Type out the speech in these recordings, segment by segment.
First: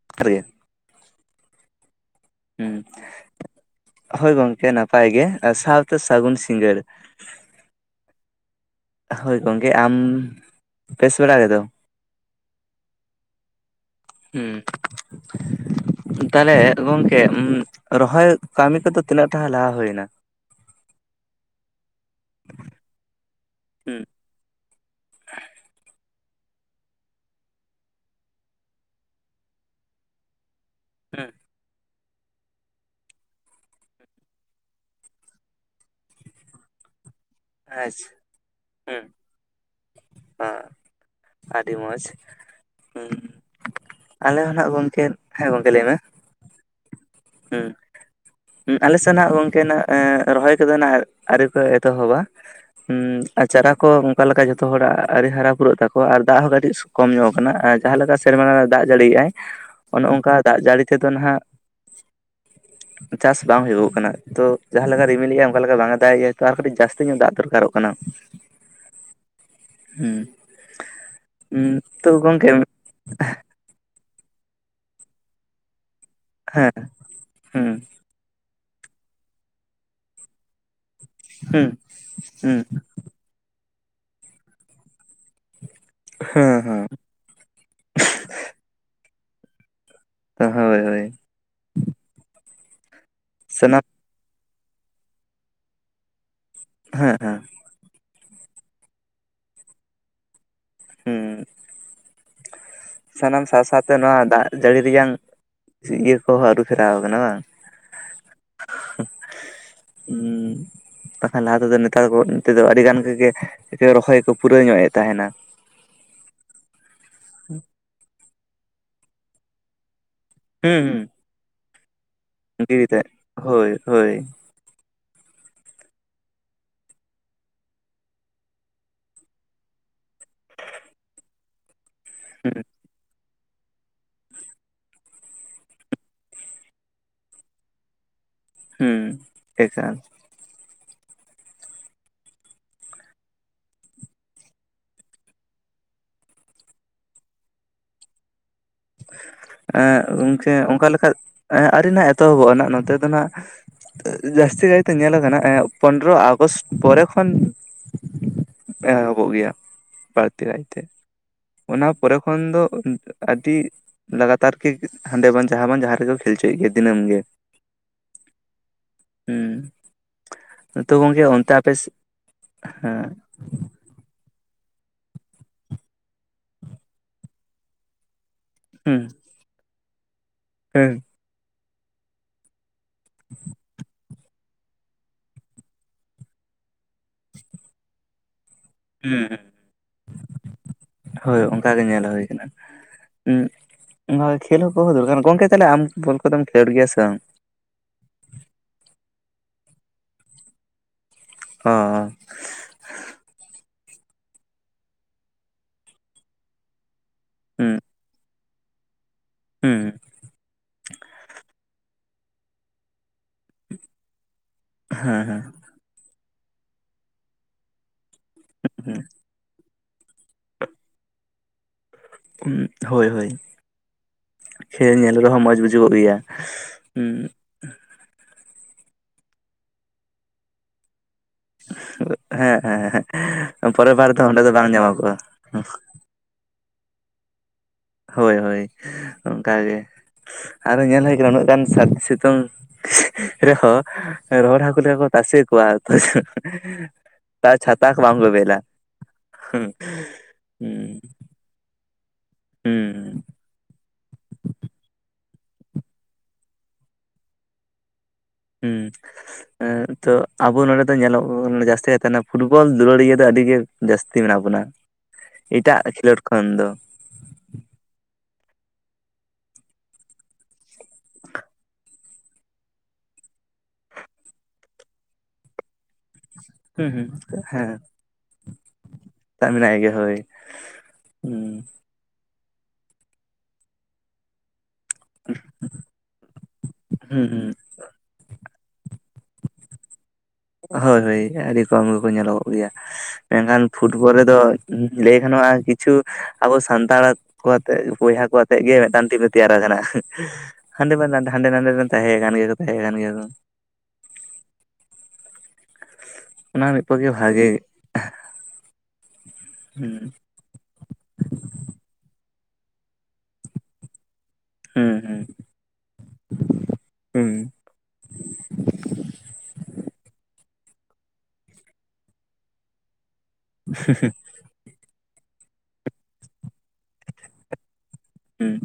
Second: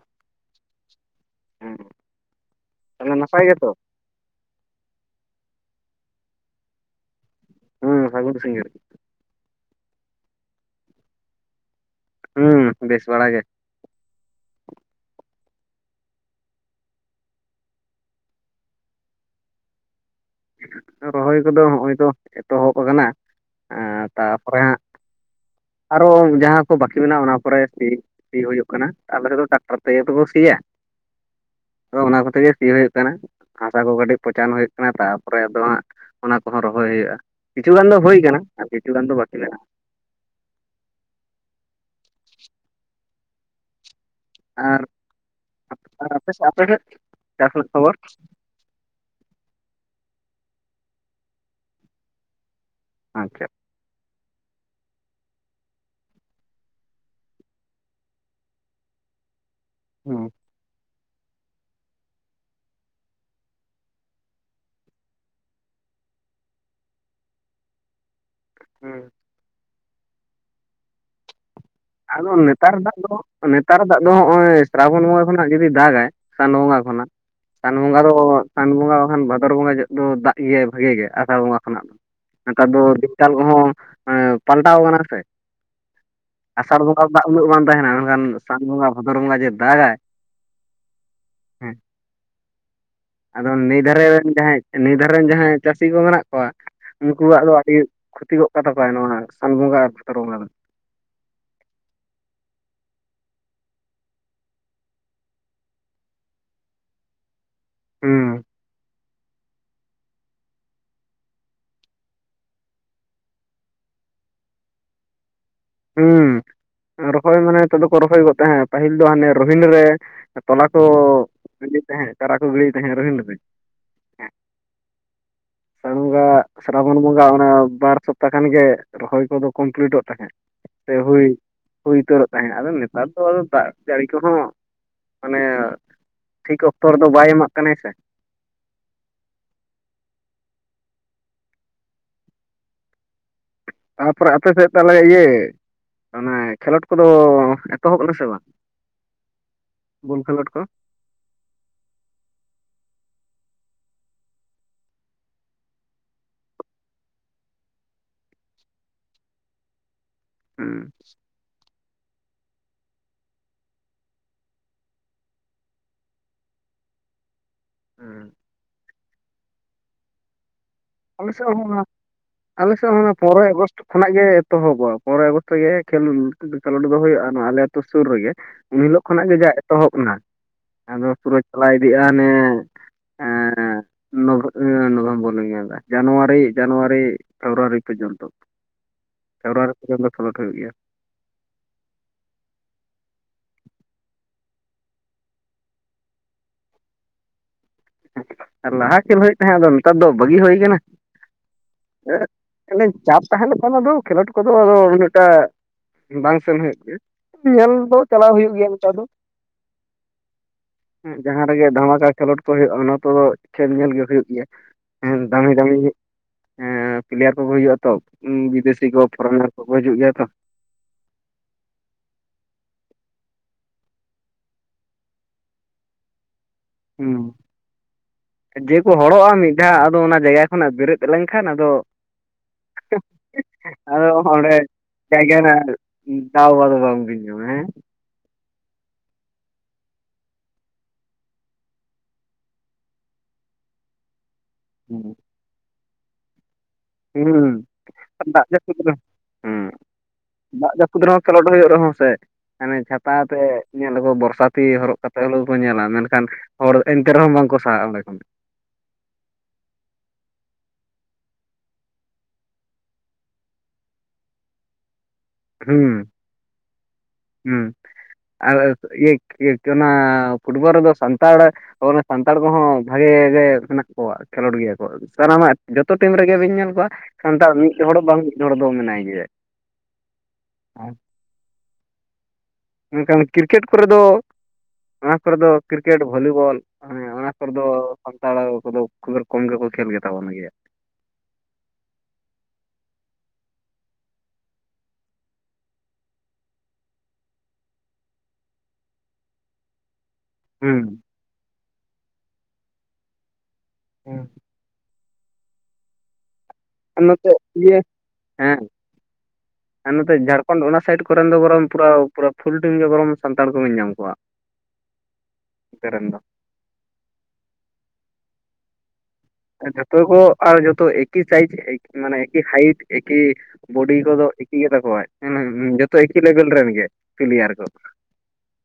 [inaudible] ᱦᱮᱸ ᱦᱩᱸ ᱛᱟᱦᱚᱞᱮ ᱱᱟᱯᱟᱭ ᱜᱮᱛᱚ ᱦᱳᱭ ᱜᱚᱝᱠᱮ ᱱᱟᱯᱟᱭ ᱜᱮ ᱥᱟᱨᱛᱮ ᱥᱟᱹᱜᱩᱱ ᱥᱤᱸᱜᱟᱹᱲ᱾ ᱦᱩᱸ ᱥᱟᱹᱜᱩᱱ ᱥᱤᱜᱟᱹᱲ᱾ ᱦᱳᱭ ᱜᱚᱝᱠᱮ ᱟᱢ ᱵᱮᱥ ᱵᱟᱲᱟ ᱜᱮᱛᱚ? ᱦᱩᱸ ᱵᱮᱥ ᱵᱟᱲᱟᱜᱮ᱾ ᱦᱩᱸ [inaudible] [inaudible] ᱛᱟᱦᱞᱮ ᱜᱚᱝᱠᱮ ᱩᱸ ᱨᱚᱦᱚᱭ ᱠᱟᱹᱢᱤ ᱠᱚᱫᱚ ᱛᱤᱱᱟᱹᱜ ᱴᱟ ᱞᱟᱦᱟ ᱦᱩᱭᱱᱟ? ᱨᱚᱦᱚᱭ ᱠᱚᱫᱚ ᱦᱚᱸᱜᱼᱚᱭ ᱛᱚ ᱮᱛᱚᱦᱚᱵ ᱟᱠᱟᱱᱟ ᱦᱩᱸ ᱛᱟᱯᱚᱨᱮ ᱦᱟᱸᱜ- ᱟᱨᱦᱚᱸ ᱡᱟᱸᱦᱟ ᱠᱚ ᱵᱟᱹᱠᱤ ᱢᱮᱱᱟᱜᱼᱟ ᱚᱱᱟ ᱠᱚᱨᱮ ᱥᱤ ᱥᱤ ᱦᱩᱭᱩᱜ ᱠᱟᱱᱟ ᱟᱞᱮ ᱥᱮᱫ ᱫᱚ ᱴᱟᱠᱴᱟᱨ ᱛᱮᱜᱮ ᱛᱚᱠᱚ ᱥᱤᱭᱟ᱾ ᱦᱩᱸ, ᱟᱫᱚ ᱚᱱᱟ ᱠᱚᱛᱮ ᱜᱮ ᱥᱤ ᱦᱳᱭᱳᱜ ᱠᱟᱱᱟ ᱦᱟᱥᱟ ᱠᱚ ᱠᱟᱹᱴᱤᱡ ᱯᱚᱪᱟᱱ ᱦᱳᱭᱳᱜ ᱠᱟᱱᱟ ᱛᱟᱨ ᱯᱚᱨᱮ ᱟᱫᱚ ᱦᱟᱸᱜ ᱚᱱᱟ ᱠᱚᱦᱚᱸ ᱨᱚᱦᱚᱭ ᱦᱩᱭᱩᱜᱼᱟ ᱠᱤᱪᱷᱩ ᱜᱟᱱ ᱫᱚ ᱟᱪᱪᱷᱟ ᱦᱳᱭ ᱠᱟᱱᱟ ᱟᱨ ᱠᱤᱪᱷᱩ ᱦᱩᱸ ᱜᱟᱱ ᱫᱚ ᱵᱟᱠᱤ ᱢᱮᱱᱟᱜᱼᱟ᱾ [inaudible] ᱟᱹᱰᱤ ᱢᱚᱡᱽ [inaudible] ᱟᱞᱮ ᱦᱚᱸᱱᱟᱜ ᱟᱨ ᱜᱚᱝᱠᱮ ᱦᱮᱸ ᱜᱚᱝᱠᱮ ᱞᱟᱹᱭ ᱢᱮ? [unintelligible] ᱪᱟᱥ ᱨᱮᱱᱟᱜ ᱠᱷᱚᱵᱚᱨ? ᱩᱸ ᱟᱞᱮᱥᱮᱱ ᱱᱟᱜ ᱜᱚᱝᱠᱮᱱᱟᱜ ᱮ ᱨᱚᱦᱚᱭ ᱠᱚᱫᱚ ᱱᱟᱜ ᱟᱹᱣᱨᱤ ᱠᱚ ᱮᱛᱚᱦᱚᱵᱟ ᱾ ᱦᱩᱸ ᱟᱪᱪᱷᱟ ᱟᱨ ᱪᱟᱨᱟ ᱠᱚ ᱚᱝᱠᱟ ᱞᱮᱠᱟ ᱡᱷᱚᱛᱚ ᱦᱚᱲᱟᱜ ᱟᱹᱨᱤ ᱦᱟᱨᱟ ᱯᱩᱨᱟᱹᱜ ᱛᱟᱠᱚᱣᱟ ᱟᱨ ᱫᱟᱜ ᱦᱚᱸ ᱠᱟᱹᱴᱤᱡ ᱠᱚᱢ ᱧᱚᱜ ᱠᱟᱱᱟ ᱟᱨ ᱡᱟᱦᱟᱸ ᱞᱮᱠᱟ ᱥᱮᱨᱢᱟ ᱨᱮ ᱫᱟᱜ ᱡᱟᱹᱲᱤᱭ ᱟᱭ ᱚᱱᱚ ᱦᱮᱸ ᱚᱝᱠᱟ ᱫᱟᱜ ᱡᱟᱹᱲᱤ ᱛᱮᱫᱚ ᱱᱟᱦᱟᱜ ᱪᱟᱥ ᱵᱟᱝ ᱦᱳᱭᱳᱜᱚᱜ ᱠᱟᱱᱟ ᱾ ᱛᱚ ᱡᱟᱦᱟᱸ ᱞᱮᱠᱟ ᱨᱤᱢᱤᱞᱮᱻᱟ ᱚᱱᱝᱠᱟ ᱞᱮᱠᱟ ᱵᱟᱝ ᱮ ᱫᱟᱜᱮᱜᱼᱟ ᱛᱚ ᱟᱨ ᱠᱟᱹᱴᱤᱡ ᱡᱟᱹᱥᱛᱤ ᱧᱚᱜ ᱫᱟᱜ ᱫᱚᱨᱠᱟᱨᱚᱜ ᱠᱟᱱᱟ ᱾ [inaudible] ᱦᱩᱸ ᱩᱸ ᱟᱫᱚ ᱱᱮᱛᱟᱨ ᱫᱟᱜ ᱫᱚ ᱚᱱᱮ ᱠᱟᱨ ᱫᱟᱜ ᱫᱚ ᱦᱚᱜᱼᱚᱭ ᱥᱨᱟᱵᱚᱱ ᱵᱚᱸᱜᱟ ᱠᱷᱚᱱᱟᱜ ᱡᱩᱫᱤ ᱫᱟᱜᱟᱭ ᱥᱟᱱ ᱦᱮᱸ ᱵᱚᱸᱜᱟ ᱠᱷᱚᱱᱟᱜ ᱦᱩᱸ ᱥᱟᱱ ᱵᱚᱸᱜᱟ ᱫᱚ ᱾ ᱥᱟᱱ ᱵᱚᱸᱜᱟ ᱵᱟᱠᱷᱟᱱ ᱵᱷᱟᱫᱚᱨ ᱵᱚᱸᱜᱟ ᱡᱚᱜ ᱫᱚ ᱫᱟᱜ ᱜᱮᱭᱟᱭ ᱵᱷᱟᱜᱤ ᱜᱮ ᱟᱥᱟᱲ ᱵᱚᱸᱜᱟ ᱦᱩᱸ ᱠᱷᱚᱱᱟᱜ ᱦᱩᱸ ᱱᱮᱛᱟᱨ ᱫᱚ ᱾ ᱪᱟᱞ ᱠᱚᱦᱚᱸ [inaudible] ᱯᱟᱞᱴᱟᱣ ᱠᱟᱱᱟ ᱥᱮ ᱾ ᱦᱮᱸ ᱟᱥᱟᱲ ᱦᱮᱸ ᱵᱚᱸᱜᱟ ᱫᱟᱜ ᱩᱱᱟᱹᱜ ᱵᱟᱝ ᱛᱟᱦᱮᱱᱟ ᱢᱮᱱᱠᱷᱟᱱ ᱥᱟᱱ ᱵᱚᱸᱜᱟ ᱵᱷᱟᱫᱚᱨ ᱵᱚᱸᱜᱟ ᱡᱮ ᱫᱟᱜᱟᱭ ᱾ ᱛᱚ ᱦᱳᱭ ᱦᱳᱭ, ᱦᱩᱸ ᱟᱫᱚ ᱱᱟᱹᱭ ᱥᱟᱱᱟᱢ ᱫᱷᱟᱨᱮ ᱨᱮᱱ ᱡᱟᱦᱟᱸᱭ ᱱᱟᱹᱭ ᱫᱷᱟᱨᱮ ᱨᱮᱱ ᱡᱟᱦᱟᱸᱭ ᱪᱟᱹᱥᱤ ᱠᱚ ᱢᱮᱱᱟᱜ ᱠᱚᱣᱟ ᱦᱮᱸ ᱦᱮᱸ ᱩᱱᱠᱩᱣᱟᱜ ᱫᱚ ᱟᱹᱰᱤ ᱠᱷᱚᱛᱤ ᱜᱚᱫ ᱠᱟᱛᱟ ᱠᱚᱣᱟ ᱱᱚᱣᱟ ᱥᱟᱱ ᱵᱚᱸᱜᱟ ᱟᱨ ᱵᱷᱟᱫᱚᱨ ᱵᱚᱸᱜᱟ ᱫᱚ ᱾ ᱦᱩᱸ ᱥᱟᱱᱟᱢ ᱥᱟ ᱥᱟᱛᱮ ᱱᱚᱣᱟ ᱫᱟᱜ ᱡᱟᱹᱲᱤ ᱨᱮᱭᱟᱝ ᱤᱭᱟᱹ ᱠᱚᱦᱚᱸ ᱟᱹᱨᱩᱯᱷᱮᱨᱟᱣ ᱠᱟᱱᱟ ᱵᱟᱝ ᱾ ᱦᱩᱸ [inaudible] ᱦᱩᱸ ᱵᱟᱠᱷᱟᱱ ᱞᱟᱦᱟ ᱛᱮᱫᱚ ᱱᱮᱛᱟᱨ [unintelligible] ᱟᱹᱰᱤ ᱜᱟᱱ ᱜᱮ ᱜᱮ ᱨᱚᱦᱚᱭ ᱠᱚ ᱯᱩᱨᱟᱹᱣ ᱧᱚᱜ ᱮᱡ ᱛᱟᱦᱮᱱᱟ ᱾ ᱦᱩᱸ ᱨᱚᱦᱚᱭ ᱢᱟᱱᱮ ᱱᱤᱛᱚᱜ ᱫᱚᱠᱚ ᱨᱚᱦᱚᱭ ᱜᱚᱫ ᱛᱟᱦᱮᱸᱫ ᱯᱟᱹᱦᱤᱞ ᱫᱚ ᱦᱟᱱᱮ ᱨᱳᱦᱤᱱ ᱨᱮ ᱛᱚᱞᱟ ᱠᱚ ᱜᱤᱰᱤ ᱛᱟᱦᱮᱱ ᱾ ᱜᱤᱨᱤ ᱛᱮ ᱦᱳᱭ ᱦᱳᱭ᱾ ᱟᱥᱟᱲ ᱵᱚᱸᱜᱟ ᱥᱨᱟᱵᱚᱱ ᱵᱚᱸᱜᱟ ᱚᱱᱟ ᱵᱟᱨ ᱥᱚᱯᱛᱟᱦ ᱠᱷᱟᱱ ᱜᱮ ᱨᱚᱦᱚᱭ ᱠᱚᱫᱚ ᱠᱚᱢᱯᱞᱤᱴᱚᱜ ᱛᱟᱦᱮᱸᱫ᱾ ᱥᱮ ᱦᱩᱭ ᱦᱩᱭ ᱩᱛᱟᱹᱨᱚᱜ ᱛᱟᱦᱮᱸᱫ ᱦᱩᱸ ᱟᱫᱚ ᱱᱮᱛᱟᱨ ᱫᱚ ᱫᱟᱜ ᱡᱟᱹᱲᱤ ᱠᱚᱦᱚᱸ ᱢᱟᱱᱮ ᱴᱷᱤᱠ ᱚᱠᱛᱚ ᱨᱮᱫᱚ ᱵᱟᱭ ᱮᱢᱟᱜ ᱠᱟᱱᱟᱭ ᱥᱮ, ᱦᱩᱸ ᱮᱠᱟᱞ᱾ ᱛᱟᱯᱚᱨᱮ ᱟᱯᱮ ᱥᱮᱫ ᱛᱟᱦᱚᱞᱮ ᱤᱭᱟᱹ ᱚᱱᱟ ᱠᱷᱮᱞᱳᱰ ᱠᱚᱫᱚ ᱮᱛᱚᱦᱚᱵ ᱱᱟ ᱥᱮ ᱵᱟᱝ? ᱮᱸᱜ ᱵᱚᱞ ᱠᱷᱮᱞᱳᱰ ᱜᱚᱝᱠᱮ ᱠᱚ ᱚᱱᱠᱟᱞᱮᱠᱟ ᱟᱹᱣᱨᱤ ᱱᱟᱸᱜ ᱮᱛᱚᱦᱚᱵᱚᱜᱼᱟ ᱱᱟᱸᱜ ᱱᱚᱛᱮ ᱫᱚ ᱱᱟᱸᱜ ᱡᱟᱹᱥᱛᱤ ᱠᱟᱭᱛᱮ ᱧᱮᱞᱟ ᱠᱟᱱᱟ ᱯᱚᱱᱨᱚ ᱟᱜᱚᱥᱴ ᱯᱚᱨᱮ ᱠᱷᱚᱱ ᱮᱦᱚᱵᱚᱜ ᱜᱮᱭᱟ [inaudible] ᱛᱮᱟᱭᱛᱮ ᱦᱩᱸ ᱚᱱᱟ ᱯᱚᱨᱮ ᱠᱷᱚᱱ ᱫᱚ ᱟᱹᱰᱤ ᱞᱟᱜᱟᱛᱟᱨ ᱠᱤ ᱦᱟᱸᱰᱮ ᱵᱟᱝ ᱡᱟᱦᱟᱸ ᱵᱟᱝ ᱡᱟᱦᱟᱸ ᱨᱮᱠᱚ ᱠᱷᱮᱞᱪᱚᱭᱮᱫ ᱜᱮᱭᱟ ᱫᱤᱱᱟᱹᱢ ᱜᱮ᱾ ᱦᱩᱸ᱾ ᱦᱮᱸ᱾ ᱟᱞᱮ ᱥᱮᱫ ᱦᱚᱸ ᱟ ᱟᱞᱮᱥᱮᱫ ᱦᱚᱸ ᱦᱮᱸ ᱚᱱᱟ ᱯᱚᱱᱨᱚᱭ ᱟᱜᱚᱥᱴ ᱠᱷᱚᱱᱟᱜ ᱜᱮ ᱮᱛᱚᱦᱚᱵᱚᱜᱼᱟ ᱯᱚᱱᱮᱨᱚᱭ ᱟᱜᱚᱥᱴᱚ ᱠᱷᱚᱡ ᱜᱮ ᱠᱷᱮᱞ ᱠᱷᱮᱞᱳᱰ ᱫᱚ ᱦᱩᱭᱩᱜᱼᱟ ᱟᱞᱮ ᱟᱹᱛᱩᱳ ᱥᱩᱨ ᱨᱮᱜᱮ, ᱛᱚ ᱩᱱ ᱦᱩᱸ ᱦᱤᱞᱳᱜ ᱠᱷᱚᱱᱟᱜ ᱜᱮ ᱡᱟ ᱮᱛᱚᱦᱚᱵ ᱱᱟ ᱦᱮᱸ ᱟᱫᱚ ᱯᱩᱨᱟᱹᱭ ᱪᱟᱞᱟᱣ ᱤᱫᱤᱜᱼᱟ ᱚᱱᱮ ᱮᱸ ᱱᱚᱵᱷᱮ ᱮᱸ ᱱᱚᱵᱷᱮᱢᱵᱚᱨ ᱞᱟᱭᱟᱫᱟ ᱡᱟᱱᱣᱟᱨᱤ ᱡᱟᱱᱩᱣᱟᱨᱤ ᱯᱷᱮᱵᱽᱨᱩᱣᱟᱨᱤ ᱯᱚᱨᱡᱚᱱᱛᱚ ᱦᱩᱸ ᱯᱷᱮᱵᱽᱨᱣᱟᱨᱤ ᱯᱚᱨᱡᱚᱱᱛᱚ ᱠᱷᱮᱞᱳᱴ ᱦᱩᱭᱩᱜ ᱜᱮᱭᱟ᱾ ᱦᱳᱭ ᱚᱱᱠᱟ ᱜᱮ ᱧᱮᱞ ᱦᱩᱭ ᱠᱟᱱᱟ᱾ ᱩᱸᱜ ᱠᱷᱮᱞ ᱦᱚᱸᱠᱚ ᱫᱚᱨᱠᱟᱨ ᱜᱚᱝᱠᱮ ᱛᱟᱦᱚᱞᱮ ᱟᱢ ᱵᱚᱞ ᱠᱚᱫᱚᱢ ᱠᱷᱮᱞᱳᱰ ᱜᱮᱭᱟ ᱥᱮ ᱵᱟᱝ? ᱞᱟᱦᱟ ᱠᱷᱮᱞ ᱦᱩᱭᱩᱜ ᱛᱟᱦᱮᱸᱫ ᱟᱫᱚ ᱱᱮᱛᱟᱨ ᱫᱚ ᱵᱟᱹᱜᱤ ᱦᱩᱭ ᱠᱟᱱᱟ᱾ ᱚᱸ᱾ ᱮ ᱪᱟᱯ ᱛᱟᱦᱮᱸᱱᱠᱷᱟᱱ ᱚᱱᱟᱫᱚ ᱠᱷᱮᱞᱳᱰ ᱠᱚᱫᱚ ᱩᱱᱟᱹᱜᱴᱟ ᱵᱟᱝ ᱥᱮᱱ ᱦᱩᱭᱩᱜ ᱜᱮᱭᱟ᱾ ᱦᱩᱸ ᱧᱮᱞ ᱫᱚ ᱪᱟᱞᱟᱣ ᱦᱩᱭᱩᱜ ᱜᱮᱭᱟ ᱱᱮᱛᱟᱨ ᱫᱚ᱾ ᱦᱩᱸ᱾ ᱮᱸᱜ ᱡᱟᱦᱟᱸ ᱨᱮᱜᱮ ᱫᱷᱟᱢᱟᱠᱟ ᱠᱷᱮᱞᱳᱰ ᱠᱚ ᱦᱩᱭᱩᱜᱼᱟ ᱚᱱᱟ ᱠᱚᱫᱚ ᱠᱷᱮᱞ ᱧᱮᱞ ᱜᱮ ᱦᱩᱭᱩᱜ ᱜᱮᱭᱟ᱾ ᱦᱮᱸ ᱫᱟᱹᱢᱤ ᱫᱟᱹᱢᱤ ᱮᱸ ᱯᱞᱮᱭᱟᱨ ᱠᱚᱠᱚ ᱦᱤᱡᱩᱜᱼᱟ ᱛᱚ ᱵᱤᱫᱮᱥᱤ ᱠᱚ ᱯᱷᱚᱨᱱᱟᱨ ᱠᱚ ᱦᱤᱡᱩᱜ ᱜᱮᱭᱟ ᱛᱚ᱾ ᱩᱸ ᱦᱳᱭ ᱦᱳᱭ ᱠᱷᱮᱞ ᱧᱮᱞ ᱨᱮᱦᱚᱸ ᱢᱚᱸᱡᱽ ᱵᱩᱡᱩᱜᱚᱜ ᱜᱮᱭᱟ᱾ ᱦᱩᱸ᱾ ᱡᱮᱠᱚ ᱦᱚᱲᱚᱜᱼᱟ ᱢᱤᱫ ᱫᱷᱟᱣ ᱟᱫᱚ ᱚᱱᱟ ᱡᱟᱭᱜᱟ ᱠᱷᱚᱱᱟᱜ ᱵᱮᱨᱮᱫ ᱞᱮᱱᱠᱷᱟᱱ ᱟᱫᱚ ᱦᱮᱸ ᱦᱮᱸ ᱯᱚᱨᱮ ᱵᱟᱨ ᱟᱫᱚ ᱫᱚ ᱚᱸᱰᱮ ᱫᱚ ᱵᱟᱝ ᱧᱟᱢᱚᱜᱼᱟ᱾ ᱡᱟᱭᱜᱟ ᱨᱮᱱᱟᱜ ᱫᱟᱣ ᱟᱫᱚ ᱵᱟᱝ ᱵᱤᱱ ᱧᱟᱢᱟ ᱦᱮᱸ? ᱦᱳᱭ ᱦᱳᱭ ᱚᱝᱠᱟ ᱜᱮ᱾ ᱟᱨᱚ ᱧᱮᱞ ᱦᱩᱭ ᱠᱟᱱᱟ ᱩᱱᱟᱹᱜ ᱜᱟᱱ ᱥᱟᱹᱨᱫᱤ ᱥᱤᱛᱩᱝ ᱨᱮᱦᱚᱸ ᱨᱚᱦᱚᱲ ᱦᱟᱠᱩᱞᱠᱭᱟ ᱠᱚ ᱦᱮᱸ ᱛᱟᱥᱮ ᱠᱚᱣᱟ ᱛᱚ ᱦᱩᱸ ᱛᱟᱣ ᱪᱷᱟᱛᱟ ᱠᱚ ᱵᱟᱢ ᱫᱟᱜ ᱵᱮᱞᱟ ᱡᱟᱹᱯᱩᱫ ᱨᱮ ᱦᱩᱸ ᱫᱟᱜ ᱡᱟᱹᱯᱩᱫ ᱨᱮᱦᱚᱸ ᱠᱷᱮᱞᱳᱰ ᱦᱩᱭᱩᱜ ᱨᱮᱦᱚᱸ ᱥᱮ ᱢᱟᱱᱮ ᱡᱷᱟᱯ ᱪᱷᱟᱛᱟ ᱦᱩᱸ ᱛᱮ ᱧᱮᱞ ᱟᱠᱚ ᱵᱚᱨ ᱥᱟᱛᱷᱤ ᱦᱚᱨᱚᱜ ᱠᱟᱛᱮᱫ ᱦᱚᱞᱮᱭᱚ ᱠᱚ ᱧᱮᱞᱟ ᱢᱮᱱᱠᱷᱟᱱ ᱦᱚᱲ ᱮᱱᱛᱮ ᱨᱮᱦᱚᱸ ᱵᱟᱝ ᱠᱚ ᱥᱟᱦᱟᱜ ᱚᱰᱮᱸ ᱠᱷᱚᱱ᱾ ᱦᱩᱸ᱾ ᱦᱮᱸ ᱛᱚ ᱟᱵᱚ ᱱᱚᱸᱰᱮ ᱫᱚ ᱧᱮᱞᱚᱜ ᱠᱟᱱᱟ ᱡᱟᱹᱥᱛᱤ ᱟᱛᱮᱜ ᱛᱟᱦᱮᱸᱱᱟ ᱯᱷᱩᱴᱵᱚᱞ ᱫᱩᱞᱟᱹᱲᱤᱭᱟᱹ ᱫᱚ ᱟᱹᱰᱤ ᱜᱮ ᱡᱟᱹᱥᱛᱤ ᱢᱮᱱᱟᱜ ᱵᱚᱱᱟ ᱮᱴᱟᱜ ᱦᱩᱸ ᱠᱷᱮᱞᱳᱰ ᱠᱷᱚᱱ ᱫᱚ᱾ ᱦᱩᱸ ᱟᱨ [unintelligible] ᱚᱱᱟ ᱯᱷᱩᱴᱵᱚᱞ ᱨᱮᱫᱚ ᱥᱟᱱᱛᱟᱲ ᱟᱵᱚ ᱚᱱᱟ ᱥᱟᱱᱛᱟᱲ ᱠᱚᱦᱚᱸ ᱵᱷᱟᱜᱮ ᱜᱮ ᱦᱮᱸᱱᱟᱜ ᱠᱚᱣᱟ ᱠᱷᱮᱞᱳᱰ ᱜᱮᱭᱟ ᱠᱚ ᱥᱟᱱᱟᱢᱟᱜ ᱡᱚᱛᱚ ᱴᱤᱢ ᱨᱮᱜᱮ ᱵᱤᱱ ᱧᱮᱞ ᱠᱚᱣᱟ ᱦᱩᱸ ᱦᱩᱸ ᱥᱟᱱᱛᱟᱲ ᱢᱤᱫ ᱦᱚᱲ ᱵᱟᱝ ᱢᱤᱫ ᱦᱚᱲ ᱫᱚ ᱢᱮᱱᱟᱭ ᱜᱮᱭᱟᱭ ᱾ ᱛᱟᱜ ᱢᱮᱱᱟᱭ ᱜᱮᱭᱟ ᱦᱳᱭ᱾ ᱟᱨ ᱦᱮᱸ ᱢᱮᱱᱠᱷᱟᱱ ᱠᱨᱤᱠᱮᱴ ᱠᱚᱨᱮ ᱫᱚ ᱚᱱᱟ ᱠᱚᱨᱮ ᱫᱚ ᱠᱨᱤᱠᱮᱴ ᱵᱷᱚᱞᱤᱵᱚᱞ ᱚᱱᱟ ᱠᱚᱨᱮ ᱦᱩᱸ ᱫᱚ ᱛᱟᱲ ᱠᱚᱫᱚ ᱠᱷᱩᱵᱮᱨ ᱠᱚᱢ ᱜᱮᱠᱚ ᱠᱷᱮᱞ ᱜᱮᱛᱟ ᱵᱚᱱ ᱜᱮᱭᱟ᱾ ᱦᱳᱭ ᱦᱳᱭ ᱟᱹᱰᱤ ᱠᱚᱢ ᱜᱮᱠᱚ ᱧᱮᱞᱚᱜᱚᱜ ᱜᱮᱭᱟ᱾ ᱢᱮᱱᱠᱷᱟᱱ ᱯᱷᱩᱴᱵᱚᱞ ᱨᱮᱫᱚ ᱞᱟᱹᱭ ᱜᱟᱱᱚᱜᱼᱟ ᱠᱤᱪᱷᱩ ᱟᱵᱚ ᱥᱟᱱᱛᱟᱲ ᱠᱚ ᱟᱛᱮᱜ ᱵᱚᱭᱦᱟ ᱠᱚ ᱟᱛᱮᱜ ᱜᱮ ᱢᱤᱫᱴᱟᱝ ᱴᱤᱢ ᱛᱮᱭᱟᱨ ᱟᱠᱟᱱᱟ᱾ ᱦᱟᱸᱰᱮ ᱦᱩᱸ ᱵᱟ ᱦᱟᱸᱰᱮ ᱱᱟᱰᱮ ᱨᱮᱱ ᱛᱟᱦᱮ ᱜᱟᱱ ᱜᱮᱭᱟᱠᱚ ᱛᱟᱦᱮ ᱜᱟᱱ ᱜᱮᱭᱟᱠᱚ᱾ ᱦᱮᱸ᱾ ᱚᱱᱟ ᱢᱤᱫ ᱟᱨ ᱯᱚᱠᱠᱷᱮ ᱱᱚᱛᱮ ᱵᱷᱟᱜᱮ ᱤᱭᱟᱹ ᱦᱮᱸ ᱟᱨ ᱦᱩᱸ ᱱᱚᱛᱮ ᱡᱷᱟᱲᱠᱷ ᱡᱷᱟᱨᱠᱷᱚᱱ ᱚᱱᱟ ᱥᱟᱭᱤᱰ ᱠᱚᱨᱮᱱ ᱫᱚ ᱵᱚᱨᱚᱝ ᱯᱩᱨᱟᱹ ᱯᱷᱩᱞ ᱴᱤᱢ ᱜᱮ ᱵᱚᱨᱚᱢ ᱥᱟᱱᱛᱟᱲ ᱠᱚᱵᱮᱱ ᱧᱟᱢ ᱠᱚᱣᱟ᱾ ᱦᱩᱸ ᱦᱩᱸ ᱚᱱᱛᱮ ᱨᱮᱱ ᱫᱚ ᱦᱩᱸ᱾ ᱡᱚᱛᱚ ᱠᱚ ᱟᱨ ᱡᱚᱛᱚ ᱮᱠᱤ ᱥᱟᱭᱤᱡ ᱢᱟᱱᱮ ᱮᱠᱤ ᱦᱟᱭᱤᱴ ᱮᱠᱤ ᱵᱚᱰᱤ ᱠᱚᱫᱚ ᱜᱮ ᱛᱟᱠᱚᱣᱟ ᱦᱮᱸ ᱡᱚᱛᱚ ᱮᱠᱤ ᱞᱮᱵᱮᱞ ᱨᱮᱱ ᱜᱮ ᱯᱤᱞᱤᱭᱟᱨ ᱠᱚ᱾ ᱦᱩᱸ᱾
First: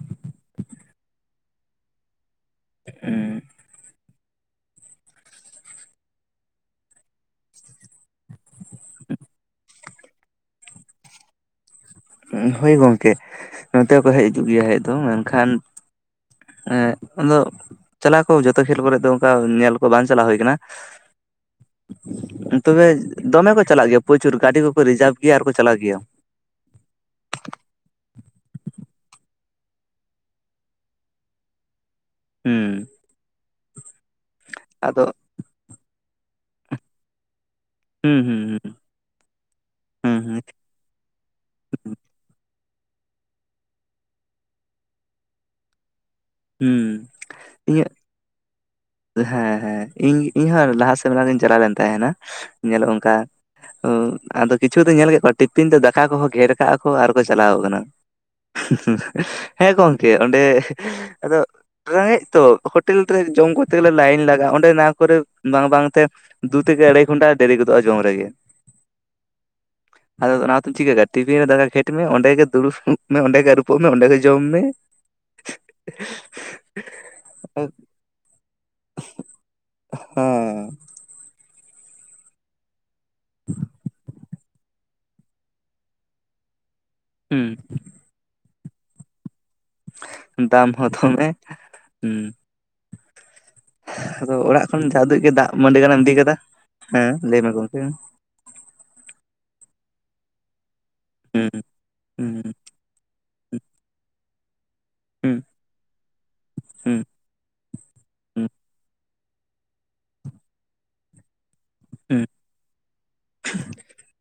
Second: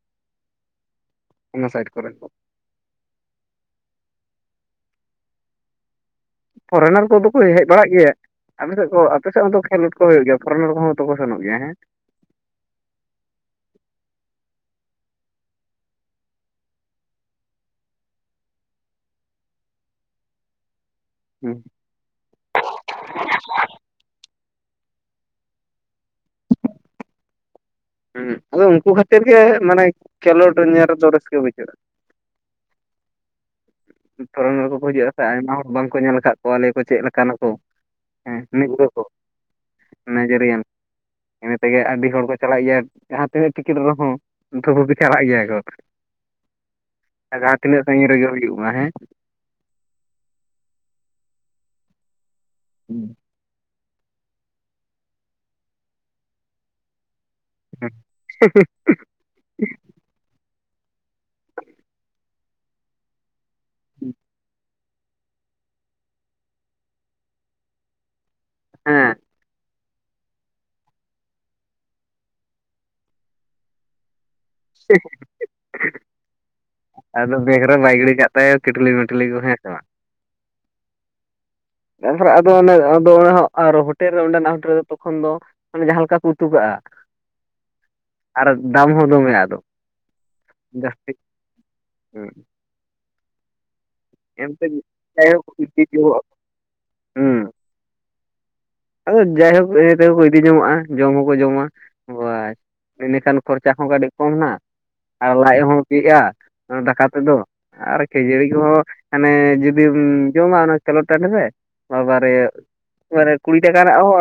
ᱚᱱᱟ ᱥᱟᱭᱤᱰ ᱠᱚᱨᱮ ᱫᱚ᱾ ᱦᱩᱸ᱾ ᱯᱷᱚᱨᱮᱱᱟᱨ ᱠᱚᱫᱚ ᱠᱚ ᱦᱮᱡ ᱵᱟᱲᱟᱜ ᱜᱮᱭᱟ᱾ ᱟᱯᱮ ᱥᱮᱫ ᱠᱚ ᱟᱯᱮ ᱥᱮᱫ ᱦᱚᱸ ᱫᱚ ᱠᱷᱮᱞᱳᱰ ᱠᱚ ᱦᱩᱭᱩᱜ ᱜᱮᱭᱟ ᱯᱷᱚᱨᱮᱨ ᱠᱚᱦᱚᱸ ᱛᱚᱠᱚ ᱥᱮᱱᱚᱜ ᱜᱮᱭᱟ ᱦᱮᱸ? ᱦᱳᱭ ᱜᱚᱝᱠᱮ ᱱᱚᱛᱮ ᱦᱚᱸᱠᱚ ᱦᱮᱡ ᱦᱤᱡᱩᱜ ᱜᱮᱭᱟ ᱦᱮᱡ ᱫᱚ ᱢᱮᱱᱠᱷᱟᱱ ᱮᱜ ᱟᱫᱚ ᱪᱟᱞᱟᱣ ᱠᱚ ᱡᱚᱛᱚ ᱠᱷᱮᱞ ᱠᱚᱨᱮᱜ ᱫᱚ ᱚᱱᱠᱟ ᱧᱮᱞ ᱠᱚ ᱵᱟᱝ ᱪᱟᱞᱟᱣ ᱦᱩᱭ ᱠᱟᱱᱟ᱾ ᱦᱮᱸ᱾ ᱛᱚᱵᱮ ᱫᱚᱢᱮ ᱠᱚ ᱪᱟᱞᱟᱜ ᱜᱮᱭᱟ ᱯᱨᱚᱪᱩᱨ ᱜᱟᱹᱰᱤ ᱠᱚᱠᱚ ᱨᱤᱡᱟᱨᱵᱷ ᱜᱮᱭᱟ ᱟᱨᱠᱚ ᱪᱟᱞᱟᱜ ᱜᱮᱭᱟ᱾ ᱦᱮᱸ ᱟᱫᱚ ᱩᱱᱠᱩ ᱠᱷᱟᱹᱛᱤᱨ ᱜᱮ ᱢᱟᱱᱮ ᱠᱷᱮᱞᱳᱰ ᱧᱮᱞ ᱨᱮᱫᱚ ᱨᱟᱹᱥᱠᱟᱹ ᱵᱩᱡᱷᱟᱹᱜᱼᱟ᱾ ᱦᱩᱸ᱾ ᱯᱷᱚᱨᱮᱱᱟᱨ ᱠᱚᱠᱚ ᱟᱫᱚ ᱦᱤᱡᱩᱜᱼᱟ ᱥᱮ ᱟᱭᱢᱟ ᱦᱚᱲ ᱵᱟᱝᱠᱚ ᱧᱮᱞ ᱟᱠᱟᱫ ᱠᱚᱣᱟ ᱟᱞᱮ ᱠᱚ ᱪᱮᱫ ᱞᱮᱠᱟᱱᱟ ᱠᱚ? ᱦᱩᱸ ᱦᱩᱸ᱾ ᱦᱩᱸ [inaudible] ᱦᱩᱸ ᱦᱩᱸ ᱱᱟᱭᱡᱮᱨᱤᱭᱟᱱ᱾ ᱤᱱᱟᱹ ᱛᱮᱜᱮ ᱟᱹᱰᱤ ᱦᱚᱲ ᱠᱚ ᱪᱟᱞᱟᱜ ᱜᱮᱭᱟ ᱡᱟᱦᱟᱸ ᱛᱤᱱᱟᱹᱜ ᱴᱤᱠᱤᱴ ᱨᱮ ᱦᱚᱸ᱾ [unintelligible] ᱪᱟᱞᱟᱜ ᱜᱮᱭᱟ ᱠᱚ ᱦᱩᱸ ᱡᱟᱦᱟᱸ ᱤᱧᱟᱹᱜ ᱛᱤᱱᱟᱹᱜ ᱥᱟᱺᱜᱤᱧ ᱨᱮᱜᱮ ᱦᱩᱭᱩᱜ ᱢᱟ ᱦᱮᱸ᱾ ᱦᱮᱸ ᱦᱮᱸ ᱤᱧ ᱤᱧᱦᱚᱸ ᱞᱟᱦᱟ ᱥᱮᱨᱢᱟ ᱨᱤᱧ ᱪᱟᱞᱟᱣ ᱞᱮᱱ ᱛᱟᱦᱮᱱᱟ ᱧᱮᱞᱚᱜ ᱚᱱᱠᱟ᱾ ᱚ ᱟᱫᱚ ᱠᱤᱪᱷᱩ ᱫᱚ ᱧᱮᱞ ᱠᱮᱫ ᱠᱚᱣᱟ ᱴᱤᱯᱤᱱ ᱛᱮ ᱫᱟᱠᱟ ᱠᱚᱦᱚᱸ ᱜᱷᱮᱨ ᱠᱟᱜ ᱟᱠᱚ ᱟᱨ ᱠᱚ ᱪᱟᱞᱟᱣ ᱠᱟᱱᱟ᱾ ᱦᱮᱸ ᱜᱚᱝᱠᱮ ᱚᱸᱰᱮ ᱟᱫᱚ ᱨᱮᱸᱜᱮᱡ ᱛᱚ ᱦᱳᱴᱮᱞ ᱨᱮ ᱡᱚᱢ ᱠᱚ ᱛᱮ ᱜᱮᱞᱮ ᱞᱟᱭᱤᱱ ᱞᱟᱜᱟᱜᱼᱟ ᱚᱸᱰᱮ ᱚᱱᱟ ᱠᱚᱨᱮ ᱵᱟᱝ ᱵᱟᱝᱛᱮ ᱫᱩ ᱛᱷᱮᱠᱮ ᱟᱹᱲᱟᱹᱭ ᱜᱷᱚᱱᱴᱟ ᱫᱮᱨᱤ ᱜᱚᱫᱚᱜᱼᱟ ᱡᱚᱢ ᱨᱮᱜᱮ᱾ ᱦᱮᱸ᱾ ᱟᱫᱚ ᱚᱱᱟ ᱦᱚᱛᱮᱫ ᱪᱤᱠᱟᱹ ᱠᱟ ᱴᱤᱯᱷᱤᱱ ᱨᱮ ᱫᱟᱠᱟ ᱜᱷᱮᱴ ᱢᱮ ᱚᱸᱰᱮ ᱜᱮ ᱫᱩᱲᱩᱵ ᱢᱮ ᱚᱸᱰᱮ ᱜᱮ ᱟᱨᱩᱵᱚᱜ ᱢᱮ ᱚᱸᱰᱮ ᱜᱮ ᱡᱚᱢ ᱢᱮ ᱟᱫᱚ ᱵᱮᱜ ᱨᱮ ᱵᱟᱭ ᱜᱤᱲᱤ ᱠᱟᱜ ᱛᱟᱭ ᱠᱮᱴᱞᱤ ᱢᱮᱴᱞᱤ ᱠᱚ ᱦᱮᱸ ᱥᱮ ᱵᱟᱝ ᱾ [unintelligible] ᱛᱟᱯᱚᱨᱮ ᱟᱫᱚ ᱚᱱᱮ ᱟᱫᱚ ᱚᱱᱟ ᱦᱳᱴᱮᱞ ᱨᱮ ᱚᱸᱰᱮᱱᱟᱜ ᱦᱳᱴᱮᱞ ᱨᱮ ᱫᱚ ᱛᱚᱠᱷᱚᱱ ᱫᱚ ᱢᱟᱱᱮ ᱡᱟᱦᱟᱸ ᱞᱮᱠᱟ ᱠᱚ ᱩᱛᱩ ᱠᱟᱜᱼᱟ᱾ ᱦᱮᱸ ᱟᱨ ᱫᱟᱢ ᱦᱚᱸ ᱫᱚᱢᱮ ᱟᱫᱚ ᱾ ᱫᱟᱢ ᱦᱚᱸ ᱛᱚᱢᱮ ᱩᱸ ᱦᱩᱸ ᱟᱫᱚ ᱮᱱᱛᱮ ᱚᱲᱟᱜ ᱠᱷᱚᱱ ᱡᱟ ᱩᱫᱟᱹᱜ ᱜᱮ ᱡᱟᱭᱦᱳᱠ ᱫᱟᱜ ᱢᱟᱹᱰᱤ ᱜᱟᱱ ᱮᱢ ᱡᱚ ᱤᱫᱤ ᱠᱟᱫᱟ ᱾ ᱦᱮᱸ ᱞᱟᱹᱭ ᱢᱮ ᱦᱩᱸ ᱜᱚᱝᱠᱮ ᱟᱫᱚ ᱡᱟᱭᱦᱳᱠ ᱫᱟᱹᱭ ᱛᱟᱠᱚ ᱠᱚ ᱤᱫᱤ ᱡᱚᱝᱚᱜᱼᱟ ᱡᱚᱢ ᱦᱚᱸᱠᱚ ᱦᱩᱸ ᱡᱚᱢᱟ ᱵᱟ ᱦᱩᱸ ᱤᱱᱟᱹ ᱠᱷᱟᱱ ᱠᱷᱚᱨᱪᱟ ᱠᱚ ᱠᱟᱹᱴᱤᱡ ᱠᱚᱢ ᱮᱱᱟ ᱟᱨ ᱦᱩᱸ ᱞᱟᱡ ᱦᱚᱸ ᱵᱤᱜᱼᱟ ᱦᱩᱸ ᱫᱟᱠᱟ ᱛᱮᱫᱚ ᱾ ᱟᱨ ᱠᱷᱮᱡᱟᱹᱲᱤ ᱦᱩᱸ ᱠᱚᱦᱚ ᱢᱟᱱᱮ ᱡᱚᱫᱤᱢ ᱡᱚᱢᱟ ᱚᱱᱟ ᱠᱷᱮᱞᱚᱴ ᱴᱟᱺᱰᱤ ᱨᱮ ᱾ ᱵᱟᱵᱟ ᱦᱩᱸ ᱨᱮ ᱢᱟᱱᱮ ᱠᱩᱲᱤ ᱴᱟᱠᱟ ᱨᱮᱱᱟᱜ ᱦᱳ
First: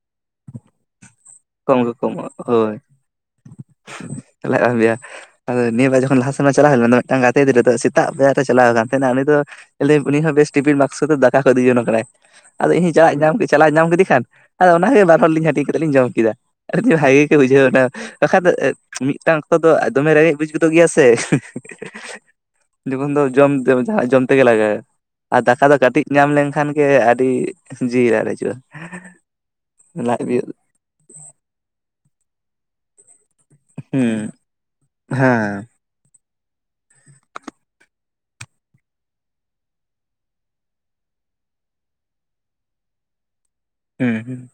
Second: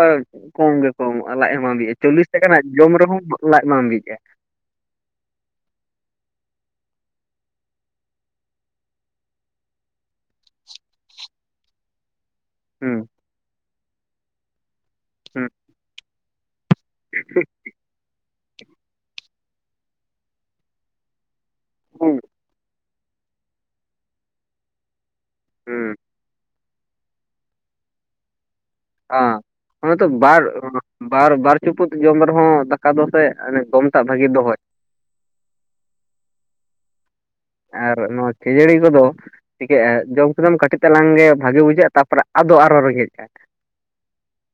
ᱠᱚᱢ ᱜᱮ ᱠᱚ ᱮᱢᱚᱜ-ᱟ ᱞᱟᱡ ᱦᱚᱸ ᱵᱟᱝ ᱠᱚᱢ ᱜᱮ ᱵᱤᱜᱼᱟ ᱠᱚᱢᱚᱜ ᱪᱚᱞᱞᱤᱥ ᱴᱟᱠᱟ ᱨᱮᱱᱟᱜ ᱡᱚᱢ ᱨᱮ ᱦᱚᱸ ᱞᱟᱡ ᱵᱟᱝ ᱵᱤᱜᱼᱟ ᱾ ᱛᱟᱦᱚᱞᱮ [unintelligible] ᱟᱫᱚ ᱱᱤᱭᱟᱹ ᱵᱟᱨ ᱡᱚᱠᱷᱚᱱ ᱞᱟᱦᱟ ᱥᱮᱨᱢᱟ ᱪᱟᱞᱟᱣ ᱦᱳᱭ ᱞᱮᱱᱟ ᱢᱤᱫ ᱴᱟᱱ ᱜᱟᱛᱮ ᱜᱤᱫᱽᱨᱟᱹ ᱫᱚ ᱥᱮᱛᱟᱜ ᱯᱟᱭᱨᱟ ᱨᱮ ᱪᱟᱞᱟᱣ ᱛᱟᱦᱮᱸ ᱛᱟᱦᱮᱱᱟ ᱩᱱᱤ ᱫᱚ ᱟᱹᱞᱤᱧ ᱩᱱᱤ ᱦᱚᱸ ᱵᱮᱥ ᱴᱤᱯᱷᱤᱱ ᱵᱟᱠᱥᱚ ᱛᱮ ᱫᱟᱠᱟ ᱠᱚ ᱤᱫᱤ ᱡᱚᱱᱚᱜ ᱠᱟᱱᱟᱭ ᱾ ᱟᱫᱚ ᱤᱧ ᱦᱚᱸ ᱦᱩᱸ ᱪᱟᱞᱟᱜ ᱮ ᱧᱟᱢ ᱪᱟᱞᱟᱣ ᱧᱟᱢ ᱠᱮᱫᱮ ᱠᱷᱟᱱ ᱟᱫᱚ ᱚᱱᱟᱜᱮ ᱵᱟᱨ ᱦᱚᱲ ᱞᱤᱧ ᱦᱩᱸ ᱦᱟᱹᱴᱤᱧ ᱠᱟᱛᱮ ᱞᱤᱧ ᱡᱚᱢ ᱠᱮᱫᱟ ᱾ ᱟᱨ ᱵᱷᱟᱜᱮ ᱜᱮ ᱵᱩᱡᱟᱹᱣ ᱮᱱᱟ ᱵᱟᱠᱷᱟᱱ ᱫᱚ ᱢᱤᱫ ᱴᱟᱝ ᱚᱠᱛᱚ ᱫᱚ ᱮ ᱫᱚᱢᱮ ᱨᱮᱸᱜᱮᱡ ᱵᱩᱡᱽ ᱜᱚᱫᱚᱜ ᱜᱮᱭᱟ ᱥᱮ ᱾ ᱦᱩᱸ ᱡᱮᱢᱚᱱ ᱫᱚ ᱡᱚᱢ ᱛᱮ ᱡᱟᱦᱟᱸ ᱡᱚᱢ ᱛᱮᱜᱮ ᱞᱟᱜᱟᱜ-ᱟ ᱟᱨ ᱫᱟᱠᱟ ᱫᱚ ᱦᱩᱸ ᱠᱟᱹᱴᱤᱡ ᱧᱟᱢ ᱞᱮᱱᱠᱷᱟᱱ ᱜᱮ ᱟᱹᱰᱤ ᱡᱤᱣᱤ ᱨᱟᱲᱮᱡᱚᱜ-ᱟ ᱾ ᱟᱸ ᱦᱚᱸᱛᱚ ᱵᱟᱨ ᱵᱟᱨ ᱵᱟᱨ ᱪᱩᱯᱩᱫ ᱡᱚᱢ ᱨᱮ ᱦᱚᱸ ᱫᱟᱠᱟ ᱫᱚ ᱥᱮ ᱟᱱᱮ ᱫᱚᱢ ᱴᱟᱜ ᱦᱩᱸ ᱵᱷᱟᱜᱤᱭ ᱫᱚᱦᱚᱭ ᱾ ᱦᱮᱸ ᱟᱨ ᱱᱚᱣᱟ ᱠᱷᱮᱡᱟᱹᱲᱤ ᱠᱚ ᱫᱚ ᱪᱤᱠᱟᱹᱜᱼᱟ ᱡᱚᱢ ᱠᱮᱫᱟᱢ ᱠᱟᱹᱴᱤᱡ ᱛᱟᱞᱟᱝ ᱜᱮ ᱵᱷᱟᱹᱜᱤ ᱵᱩᱡᱷᱟᱹᱜᱼᱟ ᱛᱟᱨᱯᱚᱨᱮ ᱟᱫᱚ ᱟᱨ ᱦᱚᱸ ᱨᱮᱸᱜᱮᱡᱼᱟ ᱾ ᱦᱩᱸ